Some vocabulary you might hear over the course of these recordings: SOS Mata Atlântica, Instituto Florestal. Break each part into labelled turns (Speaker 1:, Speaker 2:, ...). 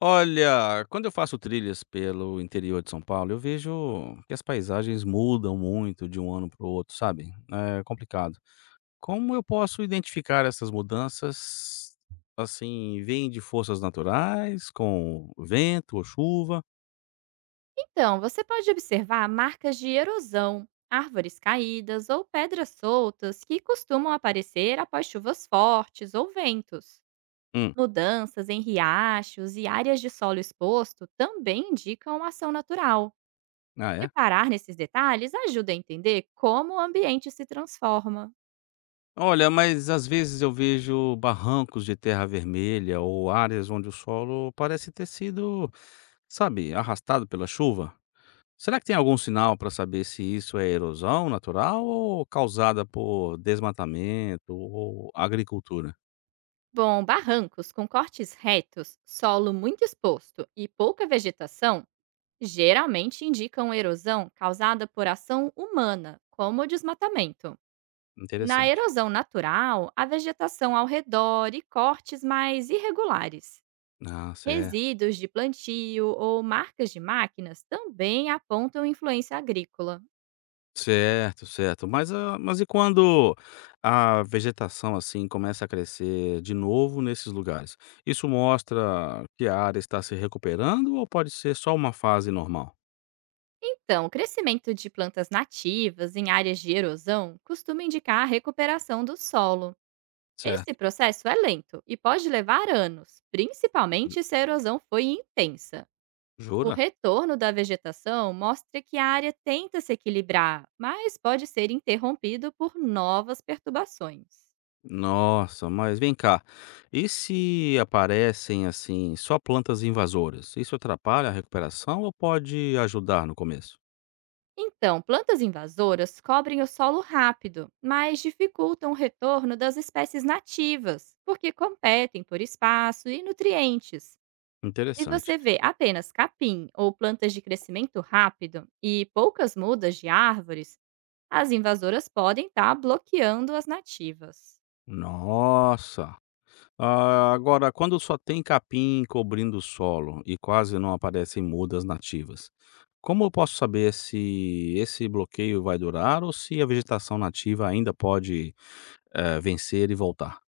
Speaker 1: Olha, quando eu faço trilhas pelo interior de São Paulo, eu vejo que as paisagens mudam muito de um ano para o outro, sabe? É complicado. Como eu posso identificar essas mudanças? Assim, vêm de forças naturais, com vento ou chuva?
Speaker 2: Então, você pode observar marcas de erosão, árvores caídas ou pedras soltas que costumam aparecer após chuvas fortes ou ventos.
Speaker 1: Hum,
Speaker 2: Mudanças em riachos e áreas de solo exposto também indicam ação natural.
Speaker 1: ah, é?
Speaker 2: Reparar nesses detalhes ajuda a entender como o ambiente se transforma.
Speaker 1: Olha, mas às vezes eu vejo barrancos de terra vermelha ou áreas onde o solo parece ter sido, sabe, arrastado pela chuva. Será que tem algum sinal para saber se isso é erosão natural ou causada por desmatamento ou agricultura?
Speaker 2: Bom, barrancos com cortes retos, solo muito exposto e pouca vegetação geralmente indicam erosão causada por ação humana, como o desmatamento. Na
Speaker 1: Interessante.
Speaker 2: erosão natural, a vegetação ao redor e cortes mais irregulares.
Speaker 1: Ah, certo.
Speaker 2: Resíduos de plantio ou marcas de máquinas também apontam influência agrícola.
Speaker 1: Certo, certo. Mas, mas e quando a vegetação assim começa a crescer de novo nesses lugares? Isso mostra que a área está se recuperando ou pode ser só uma fase normal?
Speaker 2: Então, o crescimento de plantas nativas em áreas de erosão costuma indicar a recuperação do solo. Esse
Speaker 1: Certo.
Speaker 2: processo é lento e pode levar anos, principalmente se a erosão foi intensa. O
Speaker 1: Jura?
Speaker 2: retorno da vegetação mostra que a área tenta se equilibrar, mas pode ser interrompido por novas perturbações.
Speaker 1: Nossa, mas vem cá. E se aparecem, assim, só plantas invasoras? Isso atrapalha a recuperação ou pode ajudar no começo?
Speaker 2: Então, plantas invasoras cobrem o solo rápido, mas dificultam o retorno das espécies nativas, porque competem por espaço e nutrientes. Se você
Speaker 1: Interessante.
Speaker 2: vê apenas capim ou plantas de crescimento rápido e poucas mudas de árvores, as invasoras podem estar bloqueando as nativas.
Speaker 1: Nossa! Ah, agora, quando só tem capim cobrindo o solo e quase não aparecem mudas nativas, como eu posso saber se esse bloqueio vai durar ou se a vegetação nativa ainda pode, vencer e voltar?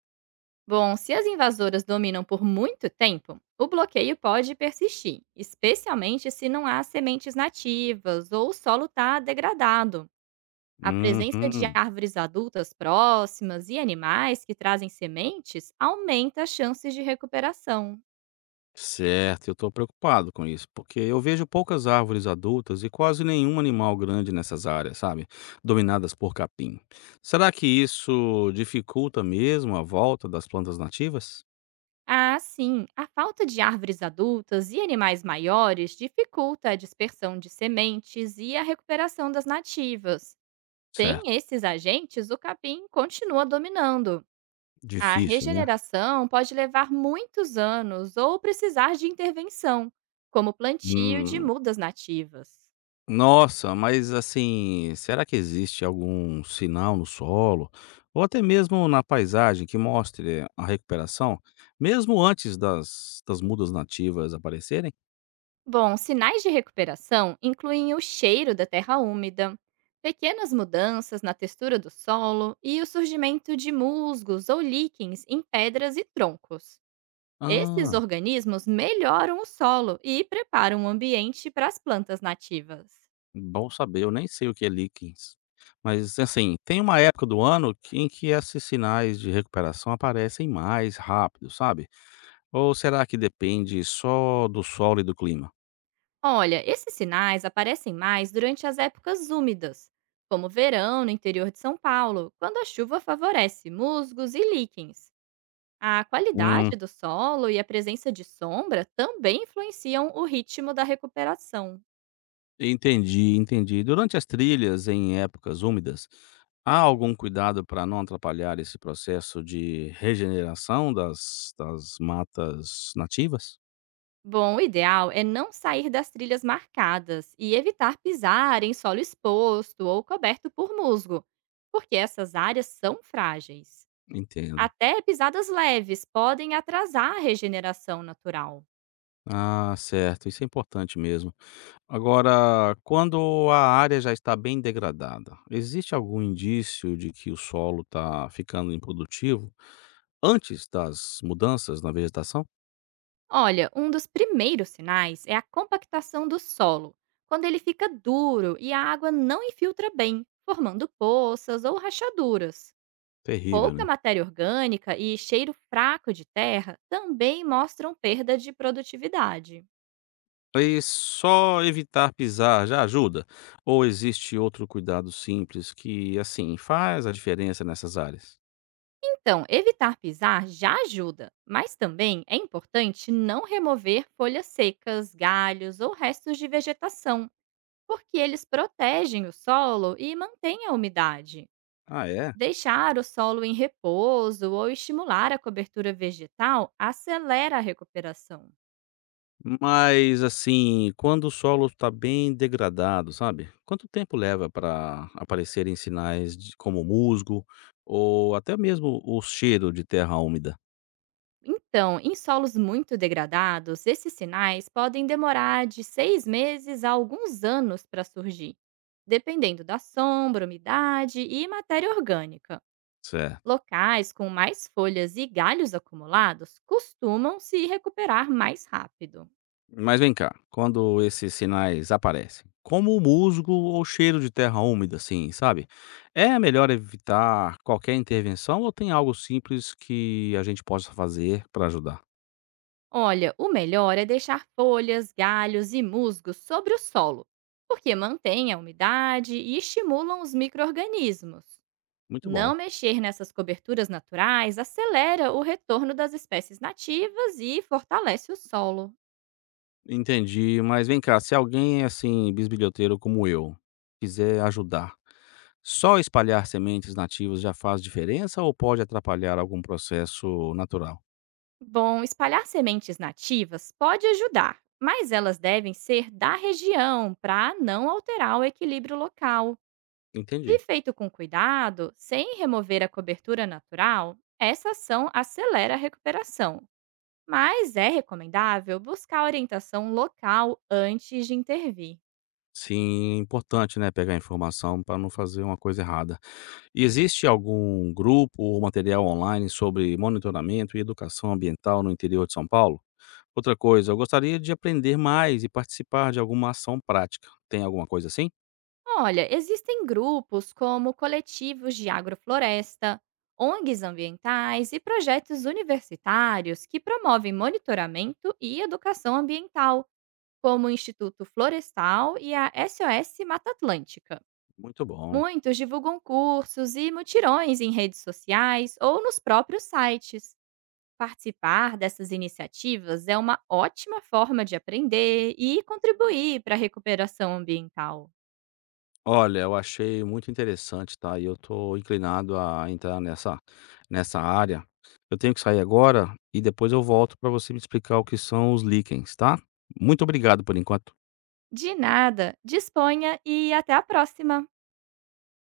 Speaker 2: Bom, se as invasoras dominam por muito tempo, o bloqueio pode persistir, especialmente se não há sementes nativas ou o solo está degradado. A presença de
Speaker 1: Uhum.
Speaker 2: árvores adultas próximas e animais que trazem sementes aumenta as chances de recuperação.
Speaker 1: Certo, eu estou preocupado com isso, porque eu vejo poucas árvores adultas e quase nenhum animal grande nessas áreas, sabe? Dominadas por capim. Será que isso dificulta mesmo a volta das plantas nativas?
Speaker 2: Ah, sim, a falta de árvores adultas e animais maiores dificulta a dispersão de sementes e a recuperação das nativas. Sem
Speaker 1: Certo.
Speaker 2: esses agentes, o capim continua dominando. A
Speaker 1: Difícil, né?
Speaker 2: regeneração pode levar muitos anos ou precisar de intervenção, como plantio de
Speaker 1: Hum,
Speaker 2: mudas nativas.
Speaker 1: nossa, mas assim, será que existe algum sinal no solo ou até mesmo na paisagem que mostre a recuperação, mesmo antes das mudas nativas aparecerem?
Speaker 2: Bom, sinais de recuperação incluem o cheiro da terra úmida, pequenas mudanças na textura do solo e o surgimento de musgos ou líquens em pedras e troncos. Esses
Speaker 1: Ah.
Speaker 2: organismos melhoram o solo e preparam o ambiente para as plantas nativas.
Speaker 1: Bom saber, eu nem sei o que é líquens. Mas, assim, tem uma época do ano em que esses sinais de recuperação aparecem mais rápido, sabe? Ou será que depende só do sol e do clima?
Speaker 2: Olha, esses sinais aparecem mais durante as épocas úmidas, como o verão no interior de São Paulo, quando a chuva favorece musgos e líquens. A qualidade
Speaker 1: Hum,
Speaker 2: do solo e a presença de sombra também influenciam o ritmo da recuperação.
Speaker 1: entendi, entendi. Durante as trilhas em épocas úmidas, há algum cuidado para não atrapalhar esse processo de regeneração das matas nativas?
Speaker 2: Bom, o ideal é não sair das trilhas marcadas e evitar pisar em solo exposto ou coberto por musgo, porque essas áreas são frágeis.
Speaker 1: Entendo.
Speaker 2: Até pisadas leves podem atrasar a regeneração natural.
Speaker 1: Ah, certo, isso é importante mesmo. Agora, quando a área já está bem degradada, existe algum indício de que o solo está ficando improdutivo antes das mudanças na vegetação?
Speaker 2: Olha, um dos primeiros sinais é a compactação do solo, quando ele fica duro e a água não infiltra bem, formando poças ou rachaduras.
Speaker 1: Terrível,
Speaker 2: Pouca
Speaker 1: né?
Speaker 2: matéria orgânica e cheiro fraco de terra também mostram perda de produtividade.
Speaker 1: E só evitar pisar já ajuda? Ou existe outro cuidado simples que, assim, faz a diferença nessas áreas?
Speaker 2: Então, evitar pisar já ajuda, mas também é importante não remover folhas secas, galhos ou restos de vegetação, porque eles protegem o solo e mantêm a umidade.
Speaker 1: Ah, é?
Speaker 2: Deixar o solo em repouso ou estimular a cobertura vegetal acelera a recuperação.
Speaker 1: Mas, assim, quando o solo está bem degradado, sabe, quanto tempo leva para aparecerem sinais de como musgo ou até mesmo o cheiro de terra úmida?
Speaker 2: Então, em solos muito degradados, esses sinais podem demorar de 6 meses a alguns anos para surgir, dependendo da sombra, umidade e matéria orgânica.
Speaker 1: Certo.
Speaker 2: Locais com mais folhas e galhos acumulados costumam se recuperar mais rápido.
Speaker 1: Mas vem cá, quando esses sinais aparecem, como o musgo ou cheiro de terra úmida, assim, sabe, é melhor evitar qualquer intervenção ou tem algo simples que a gente possa fazer para ajudar?
Speaker 2: Olha, o melhor é deixar folhas, galhos e musgos sobre o solo, porque mantém a umidade e estimulam os micro-organismos.
Speaker 1: Muito
Speaker 2: Não
Speaker 1: bom.
Speaker 2: mexer nessas coberturas naturais acelera o retorno das espécies nativas e fortalece o solo.
Speaker 1: Entendi, mas vem cá, se alguém, assim, bisbilhoteiro como eu, quiser ajudar, só espalhar sementes nativas já faz diferença ou pode atrapalhar algum processo natural?
Speaker 2: Bom, espalhar sementes nativas pode ajudar, mas elas devem ser da região para não alterar o equilíbrio local.
Speaker 1: Entendi.
Speaker 2: Se feito com cuidado, sem remover a cobertura natural, essa ação acelera a recuperação, mas é recomendável buscar orientação local antes de intervir.
Speaker 1: Sim, é importante, né, pegar informação para não fazer uma coisa errada. E existe algum grupo ou material online sobre monitoramento e educação ambiental no interior de São Paulo? Outra coisa, eu gostaria de aprender mais e participar de alguma ação prática. Tem alguma coisa assim?
Speaker 2: Olha, existem grupos como coletivos de agrofloresta, ONGs ambientais e projetos universitários que promovem monitoramento e educação ambiental, como o Instituto Florestal e a SOS Mata Atlântica.
Speaker 1: Muito bom.
Speaker 2: Muitos divulgam cursos e mutirões em redes sociais ou nos próprios sites. Participar dessas iniciativas é uma ótima forma de aprender e contribuir para a recuperação ambiental.
Speaker 1: Olha, eu achei muito interessante, tá? E eu tô inclinado a entrar nessa área. Eu tenho que sair agora e depois eu volto para você me explicar o que são os líquens, tá? Muito obrigado por enquanto.
Speaker 2: De nada, disponha e até a próxima!